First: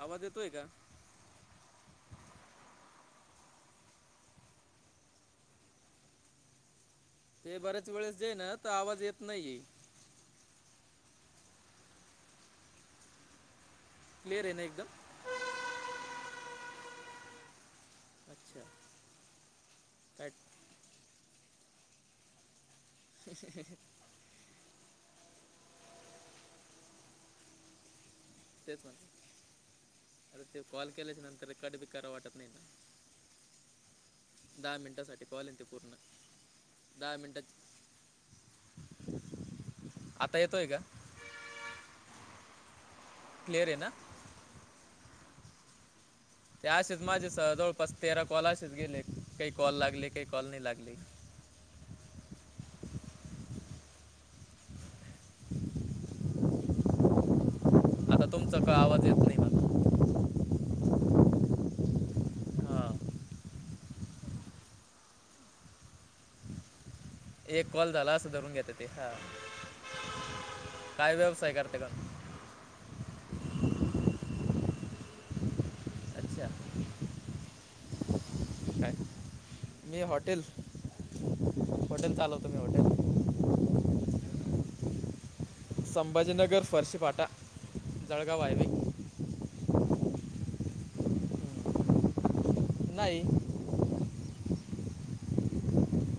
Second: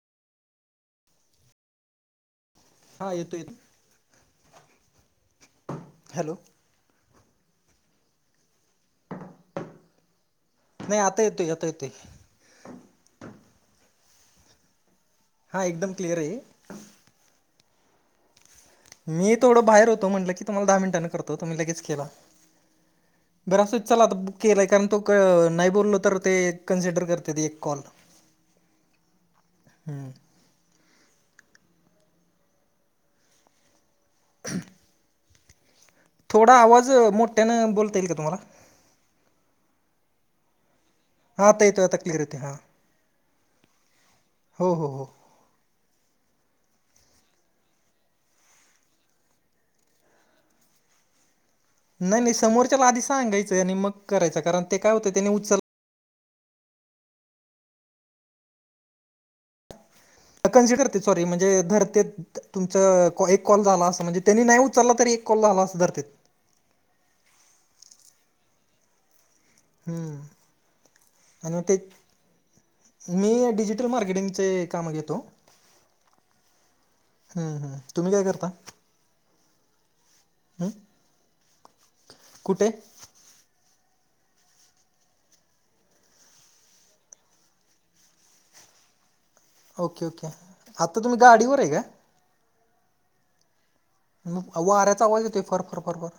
आवाज येतोय का. हा येतोय. हॅलो. ते बर्याच वेळेस जाई ना तर आवाज येत नाहीे. नाही आता येतोय आता येतोय. क्लियर आहे, ना एकदम. हां एकदम क्लिअर आहे. अच्छा मी थोडं बाहेर होतो काय म्हटलं की तुम्हाला दहा मिनिटांं करतो तुम्ही लगेच केला. बरं असुदे चल आता केला कारण तो नाही बोलल तर ते कन्सिडर करते ती एक कॉल. तेच हम्म म्हण ते कॉल केल्याचे नंतर रेकॉर्ड बी कराव वाटत नाही ना. दहा मिनिटांसाठी पावलेन ते पूर्ण. थोडा आवाज दहा मोठ्यानं मिनिटात बोलता येईल का तुम्हाला. आता येतोय का. हा ते यथ आता येतोय, कलीरती हा. क्लिअर आहे ना? हो हो हो. त्याशच माझे जवळपास तेरा कॉलशीच गेले काही कॉल लागले काही कॉल नाही लागले. नाही नाही समोरच्याला आधी सांगायचं आणि मग करायचं कारण ते काय होतं त्यानी उचल आता तुमचा काय आवाज येत नाही मला कन्सिडर करते सॉरी म्हणजे धरतेत. हां तुमचं एक कॉल झाला असं म्हणजे त्यांनी नाही उचललं तरी एक कॉल झाला असं धरते. एक कॉल झाला असं धरून घेते ते हा हम्म काय व्यवसाय आणि मग करते ते का. मी डिजिटल मार्केटिंगचे काम घेतो. अच्छा. हम तुम्ही काय करता. काय मी हॉटेल हं? हॉटेल चालवतो मी कुठे हॉटेल. [inaudible] संभाजीनगर फर्शीफाटा जळगाव हाय मी. ओके ओके, आत्ता तुम्ही गाडीवर आहे का? नाही. मग वाऱ्याचा आवाज येतोय, फर फर फर फार.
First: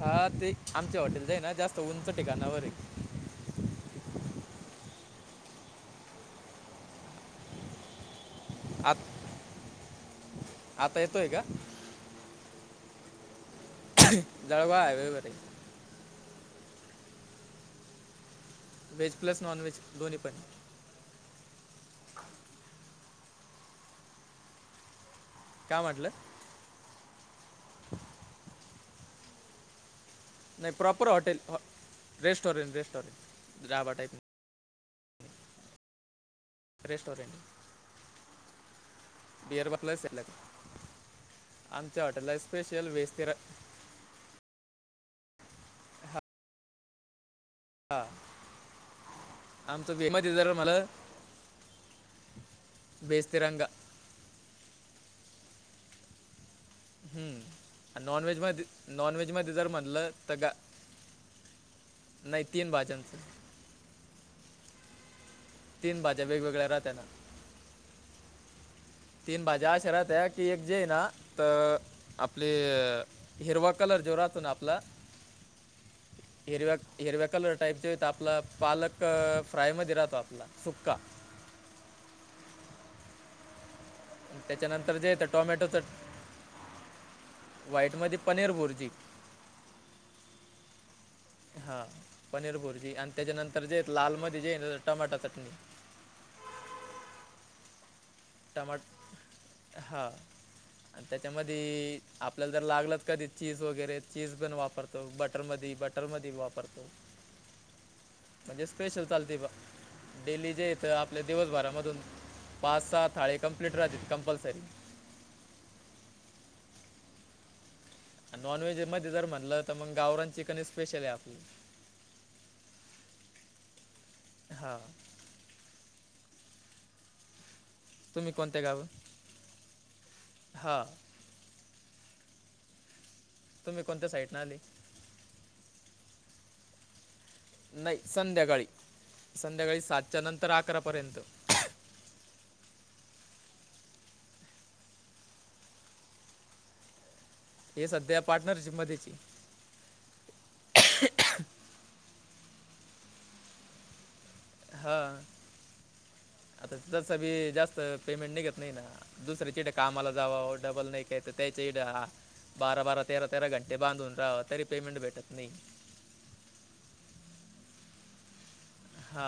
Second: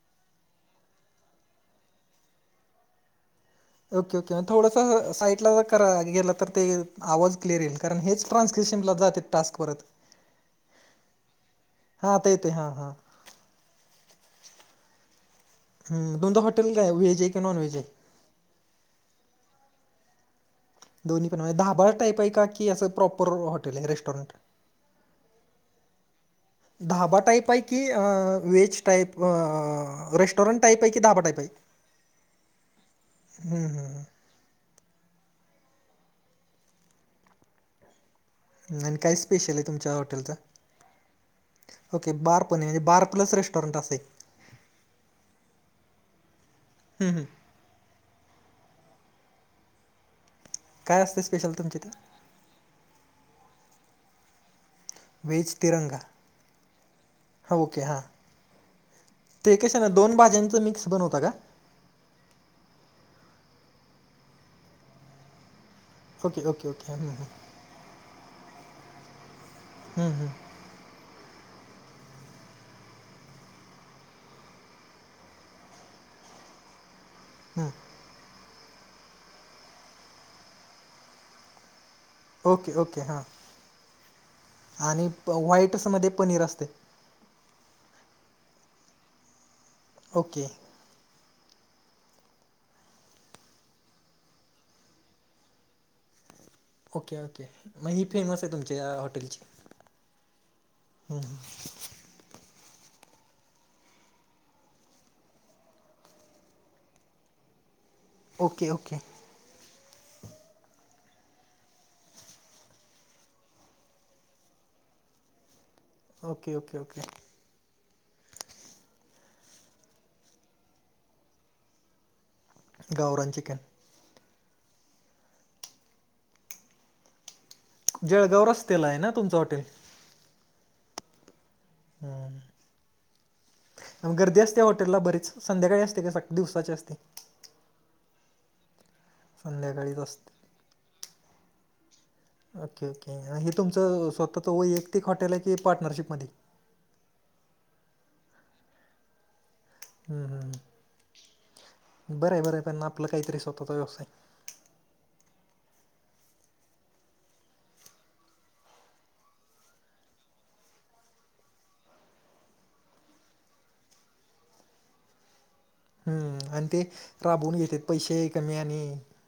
हा ते आमच्या हॉटेलच आहे ना जास्त उंच ठिकाणावर हे. ओके ओके थोडस साईटला जर करा गेलं तर ते आवाज. क्लियर येत, कारण हे च आत ट्रान्सस्क्रीप्शनला जाते टास्क परत. आता येतोय का. हा आता येतोय हा हा. जाळवा हाय व्हाय व्हय रे. ह दोनदा हॉटेल काय वहेज आहे की नॉन व्हेज आहे. वेज प्लस नॉनवेज दोनही पण. दोन्ही पण व्हय दहाबा टाईप आहे का की असं प्रॉपर हॉटेल आहे रेस्टॉरंट. काय म्हटलं. ढाबा टाईप आहे की वेज टाईप रेस नाही प्रॉपर हॉटेल, रेस्टॉरेंट, हं. Restaurant dhaba type restaurant. आणि काय स्पेशल आहे बियर तुमच्या प्लस यायला का हॉटेलचं. आमच्या ओके हॉटेलला बारपणे आणि स्पेशल व्हेज तिरा बारप्लस रेस्टॉरंट असं हे. हा. हम्म हम्म. हा. आमचं बी आहे मधी जरा मला काय असते स्पेशल तुमच्या इथं बेस तिरंगा व्हेज तिरंगा. हां ओके हां हम्म नॉनव्हेजमध्ये नॉनव्हेजमध्ये ते जर कशा ना म्हणलं दोन तर ग भाज्यांचं मिक्स बनवता का नाही तीन भाज्यांचं. तीन भाज्या ओके वेगवेगळ्या ओके ओके राहात्यात. हं, हं, तीन भाज्या अशा हं. राहता की एक जे आहे ना. तर आपली हिरवा कलर जोरातून आपला हिरव्या हिरव्या कलर टाईपचे आपला पालक फ्रायमध्ये राहतो आपला सुक्का. ओके ओके हां त्याच्यानंतर जे आणि आहे तर प व्हाईट टोमॅटोचं असंमध्ये पनीर असते. व्हाईटमध्ये पनीर बुर्जी. ओके हा पनीर भुर्जी आणि त्याच्यानंतर जे लाल मध्ये जे आहे ना ते टमाटा चटणी. ओके ओके मग ही फेमस आहे तुमच्या टमाट या हॉटेलची. हां आणि हम्म हम्म. त्याच्यामध्ये आपल्याला जर लागलं कधी चीज वगैरे चीज पण वापरतो बटर मधे बटर मधे वापरतो. हो. म्हणजे ओके ओके स्पेशल चालते बूवआ. डेली जे इथं आपल्या दिवसभरामधून पाच सात थाळी कंप्लीट राहतेत कंपल्सरी. Okay okay okay. आणि नॉनव्हेजमध्ये जर म्हटलं, तर मग गावरान चिकन हे स्पेशल आहे आपलं. गावरन चिकन. हो. तुम्ही जळगाव रस्त्याला आहे ना तुमचं हॉटेल? हा. तुम्ही कोणत्या हम्म साईडनं गर्दी आले असत्या हॉटेलला बरीच? संध्याकाळी असते का स दिवसाची असते? नाही संध्याकाळी संध्याकाळी संध्याकाळीच सातच्या असते नंतर अकरापर्यंत ओके ओके. हे तुमचं स्वतःच वैयक्तिक हॉटेल आहे की पार्टनरशिपमधी? हे सध्या पार्टनरशिप मध्येच आहे. हम्म हम्म. बरं आहे बरं आहे, पण आपलं काहीतरी स्वतःचा व्यवसाय. हा आता त्याचा बी जास्त पेमेंट निघत नाही ना. दुसऱ्याच्या इकडे कामाला जावावं डबल नाही काय तर त्याचेही द्या. बारा बारा तेरा तेरा घंटे बांधून रहाव तरी पेमेंट भेटत नाही. हम्म आणि ते राबवून घेतेत. पैसे कमी आणि हा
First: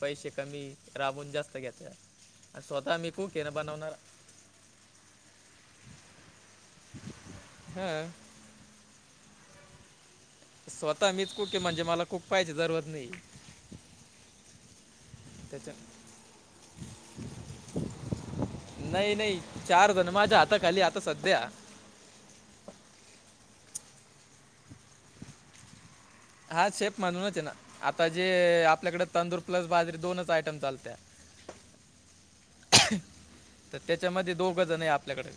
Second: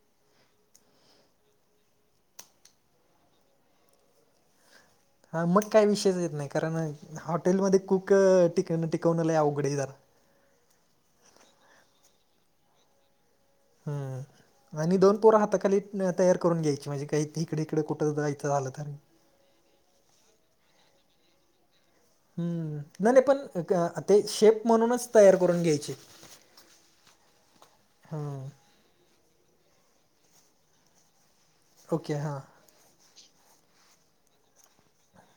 पैसे कमी, राबवून जास्त घेत्यात. आणि स्वतः मी कूक आहे ना बनवणारा. हा मग काही विषयच येत नाही, कारण हॉटेलमध्ये हां कूक टिक टिकवण लय अवघड आहे जरा स्वतः मीच कुक आहे म्हणजे मला कुक पाहायची जरुरत नाही. हम्म. आणि दोन पोरा त्याच्या हाताखाली तयार करून घ्यायची म्हणजे काही इकडे इकडे कुठं जायचं झालं तर. नाही नाही चार जण माझ्या हाताखाली आता सध्या हम्म. नाही नाही पण अ आता ते शेप म्हणूनच तयार करून घ्यायचे. हा शेप म्हणूनच आहे ना. आता जे हां आपल्याकडे तंदूर प्लस बाजरी दोनच आयटम चालत्यात. ओके हां. तर त्याच्यामध्ये दोघजण आहे आपल्याकडे.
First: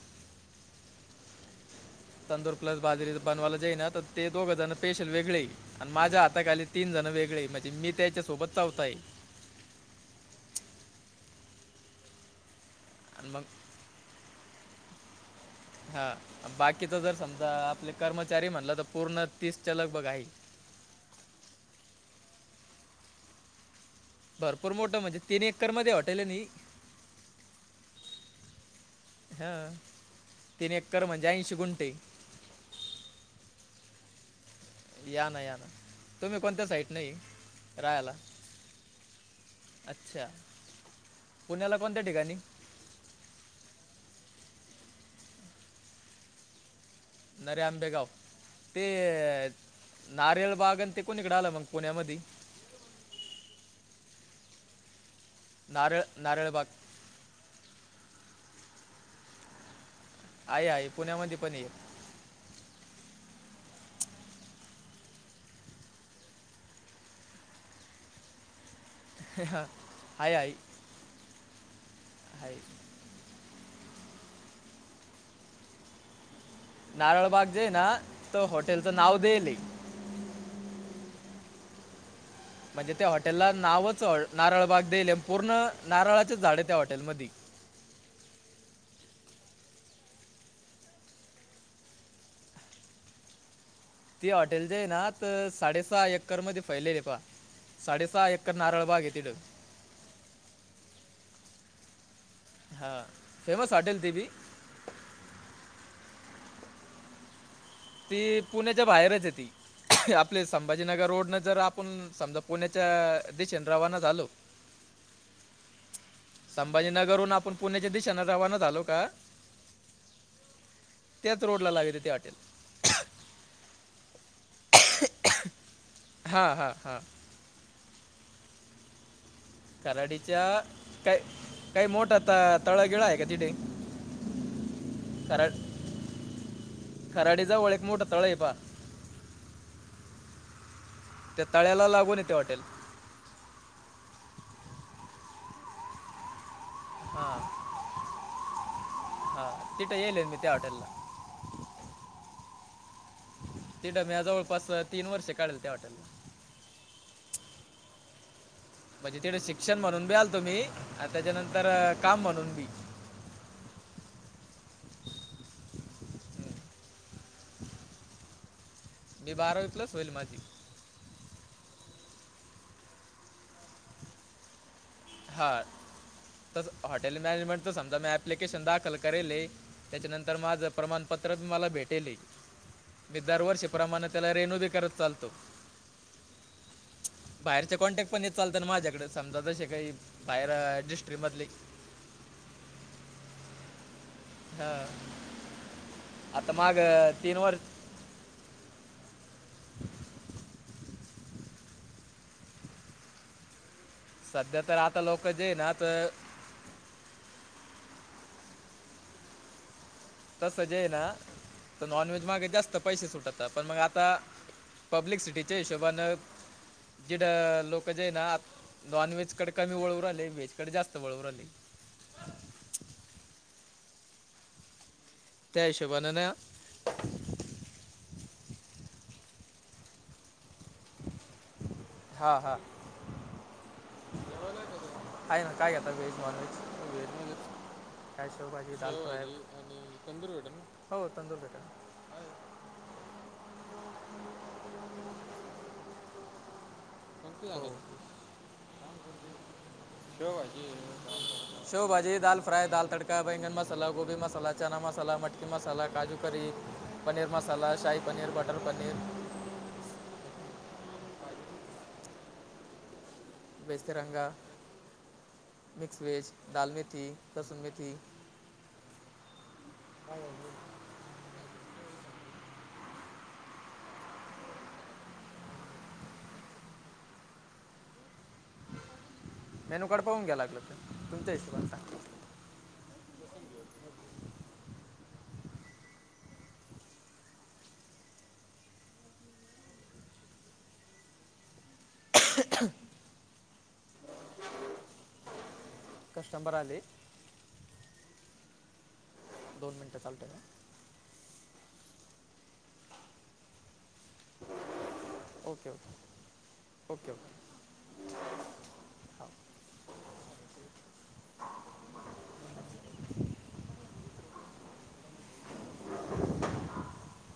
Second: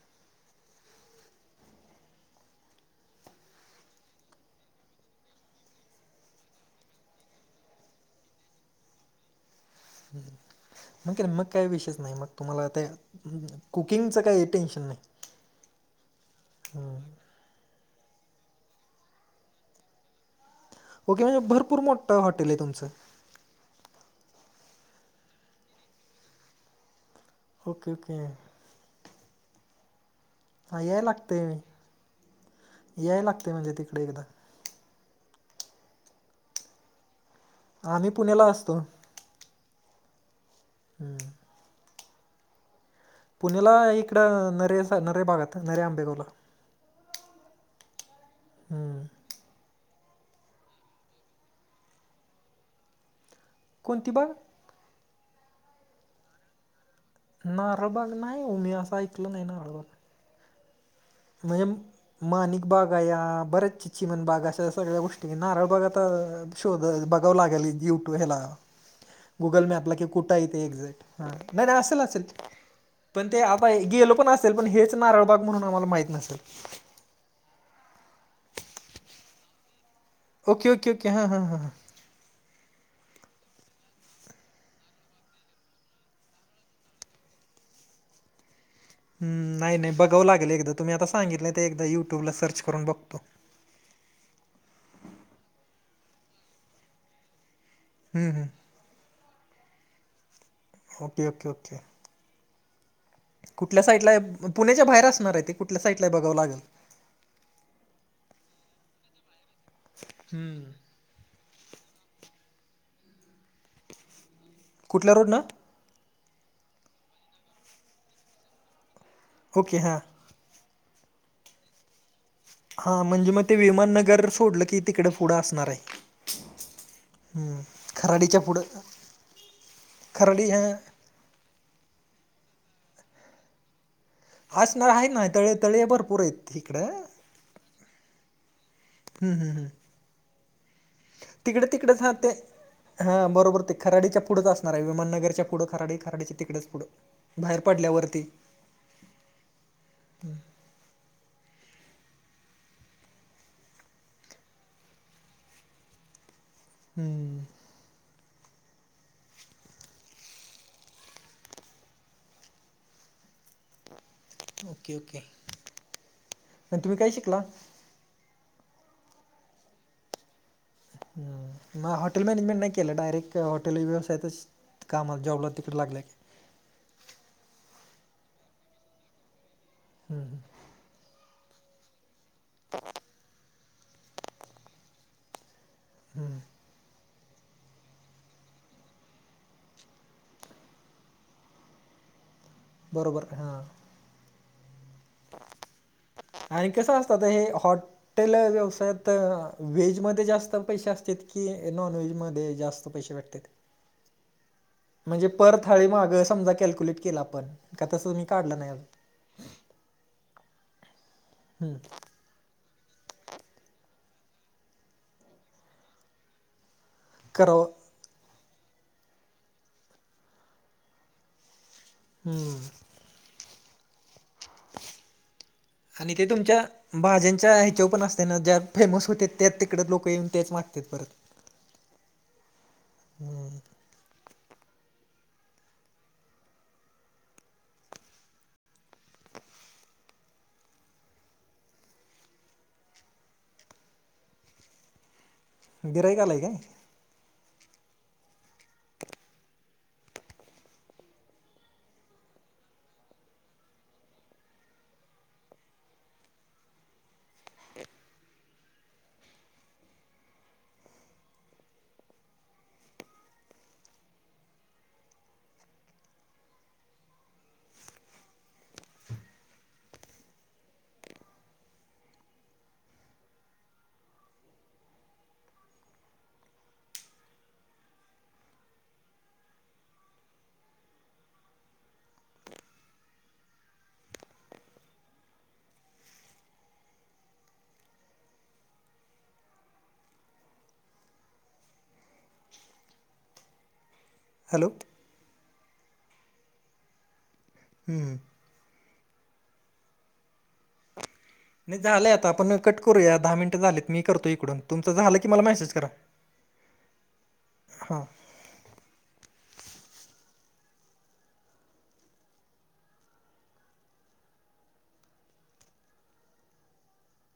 तंदुरी प्लस बाजरी बनवायला जे आहे ना ते दोघं जण स्पेशल वेगळे आणि माझ्या हाताखाली तीनजण वेगळे म्हणजे मी त्याच्यासोबत चवथा आहे. मग का मग काही, विषयच नाही मग तुम्हाला आता. आणि मग कुकिंगचं काही, टेन्शन नाही. हा बाकीचा जर समजा आपले कर्मचारी म्हणलं, तर पूर्ण तीसच्या लगभग आहे. ओके म्हणजे भरपूर मोठं हॉटेल आहे तुमचं. भरपूर मोठं म्हणजे, तीन एकरमध्येध्ये हॉटेल आहे नाही. Okay okay. हं. तीन हां एकर म्हणजे ऐंशी गुंटे. यायला लागतंय म्हणजे, तिकड एकदा. या ना, या ना तुम्ही कोणत्या साईट नये. आम्ही पुण्याला असतो. अच्छा! पुण्याला कोणत्या ठिकाणी? पुण्याला इकडं नरे, नरे भागात नरे आंबेगावला. नरे आंबेगाव ते. हम्म. नारलबाग आणि ते, कोणी इकड आलं मग पुण्यामध्यी. कोणती बाग. नारळ नारळबाग. नारळबाग नाही ओ, मी असं ऐकलं नाही नारळबाग. आहे आहे पुण्यामध्ये पण ये. म्हणजे माणिक बाग आहे या. बर्याचशा चिमनबाग अशा, सगळ्या गोष्टी नारळबाग आता. शोध बघाव लागेल, युट्यूब हेला. गुगल मॅपला कि आहे कुठं आहे येते, एक्झॅक्ट नाही नाही असेल असेल. [unintelligible] पण ते आता गेल पण असेल पण, हेच नारळबाग म्हणून आम्हाला माहित नसल. नारळबाग जे ना तो‌ हाॅटेलच नाव देयली. ओके ओके ओे, हा हा हां. म्हणजे त्या हॉटेला नावच नारळबाग देईल, पूर्ण नारळाचेच झाड आहे त्या हॉटेलमध्ये. हम्. नाही नाही बघावं लागेल एकदा, तुम्ही आता सांगितलंय ते एकदा युट्यूबला सर्च करून बघतो. ती हॉटेल जे आहे ना तर, साडेसहा एकर मध्ये फैले आहे पहा. साडेसहा हम्म, एकर हम्म. नारळ बाग, आहे तिथं. Okay okay okay. हा. कुठल्या साईडला पुण्याच्या बाहेर असणार आहे, ते कुठल्या साईड ला बघावं लागेल. ती पुण्याच्या बाहेरच येती आपले संभाजीनगर रोड न जर आप आपण समजा, पुण्याच्या दिशेन रवाना झालो. कुठल्या रोडन. संभाजीनगरहून आपण, पुण्याच्या दिशेने रवाना झालो का. ओके हां. त्याचं रोडला लागते ते हॉटेल. हा म्हणजे मग ते विमाननगर सोडलं की, तिकड पुढं असणार आहे. हां हां हां हम्म. खराडीच्या पुढं, खराडी ह कराडीच्या काय काही मोठा, तळागिळा आहे का तिथे. हसं न हायन‌ ना, तळ तळे भरपूर आहेत हिकडं. खराडी जवळ एक, मोठं तळ आहे पहा. हम हम हम. त्या तिकडें तळ्याला तिकडंच हा लागून आहे ते. हॉटेल हा बरोबर ते खराडीच्या पुढंच असणार आहे, विमानगरच्या पुढं खराडी खराडीच्या तिकडंच. हा हा. तिट गेलं मी त्या हॉटेल ला. [unintelligible] जवळपास तीन वर्ष काढल त्या हॉटेला. हम्म. म्हणजे तिकडे शिक्षण म्हणून बी आलतो मी, आणि त्याच्यानंतर काम म्हणून बी. Okay okay. हम्म. पण तुम्ही काय शिकला. हे बारावी प्लस होईल माझी. हम. हॉटेल मॅनेजमेंट नाही केलं, डायरेक्ट हॉटेल व्यवसायतच. कामाला जॉबला तिकडे लागलाय. त हॉटेल मॅनेजमेंटच समजा मी, अप्लिकेशन दाखल करेल त्याच्यानंतर माझं प्रमाण. पत्र मला भेटेल मी दरवर्षीप्रमाणे त्याला रेणूदी करत चालतो. हम्म. बाहेरचे कॉन्टॅक्ट पण येत चालत ना माझ्याकडे समजा जसे काही बाहेर डिस्ट्री मधली. बरोबर हां. हा आता आणि मग कसं असतं आता तीन हे वर्ष हॉटेल व्यवसायात व्हेजमध्ये जास्त, पैसे असत की नॉन व्हेज मध्ये जास्त पैसे भेटतात. सध्या तर आ म्हणजे पर थाळी मागं समजा कॅल्क्युलेट केला आपण का तसं तुम्ही काढलं नाही. तसं जे आहे ना तर नॉनव्हेज मागे जास्त पैसे सुटात पण मग आता पब्लिक सिटीच्या हिशोबान. जिड करावं लोक जे ना नॉन व्हेज कडे कमी वळू राहिले व्हेज कड जास्त वळू राहिले. हम्म. त्या हिशोबानं आणि ते ना तुमच्या. भाज्यांच्या ह्याच्यावर पण असते ना ज्या फेमस होते त्या तिकड लोक येऊन तेच मागतेात परत. हा हा. हम्म. [inaudible] खायला काय घेता आता व्हेज नॉनव्हेज. का शेवभजी चालू आहे आणि तंदूर पठण हो तंदूरपेठ. गिराईक आलाय काय? कोणती हवं आहे शेव भाजी. शेवभाजी दाल फ्राय दाल तडका बेंगन मसाला गोबी मसाला चना मसाला मटक मसाला काजू करी पनीर मसाला शाही पनीर बटर पनीर. वेजतीरंग मिक्स वेज डाळमथी लसुन मीथी. मेनू कार्ड पाहून गेला का तुमच्या हिशोबानी सांगायचं. [inaudible] हॅलो. कस्टबर आलंय. हम्म. दोन मिनिटं चालतय का. नाही झालंय आता आपण कट करूया दहा मिनिटं झालेत मी करतो इकडून तुमचं झालं की मला ओके मैसेज करा. ओके ओके ओे हां [inaudible] [inaudible]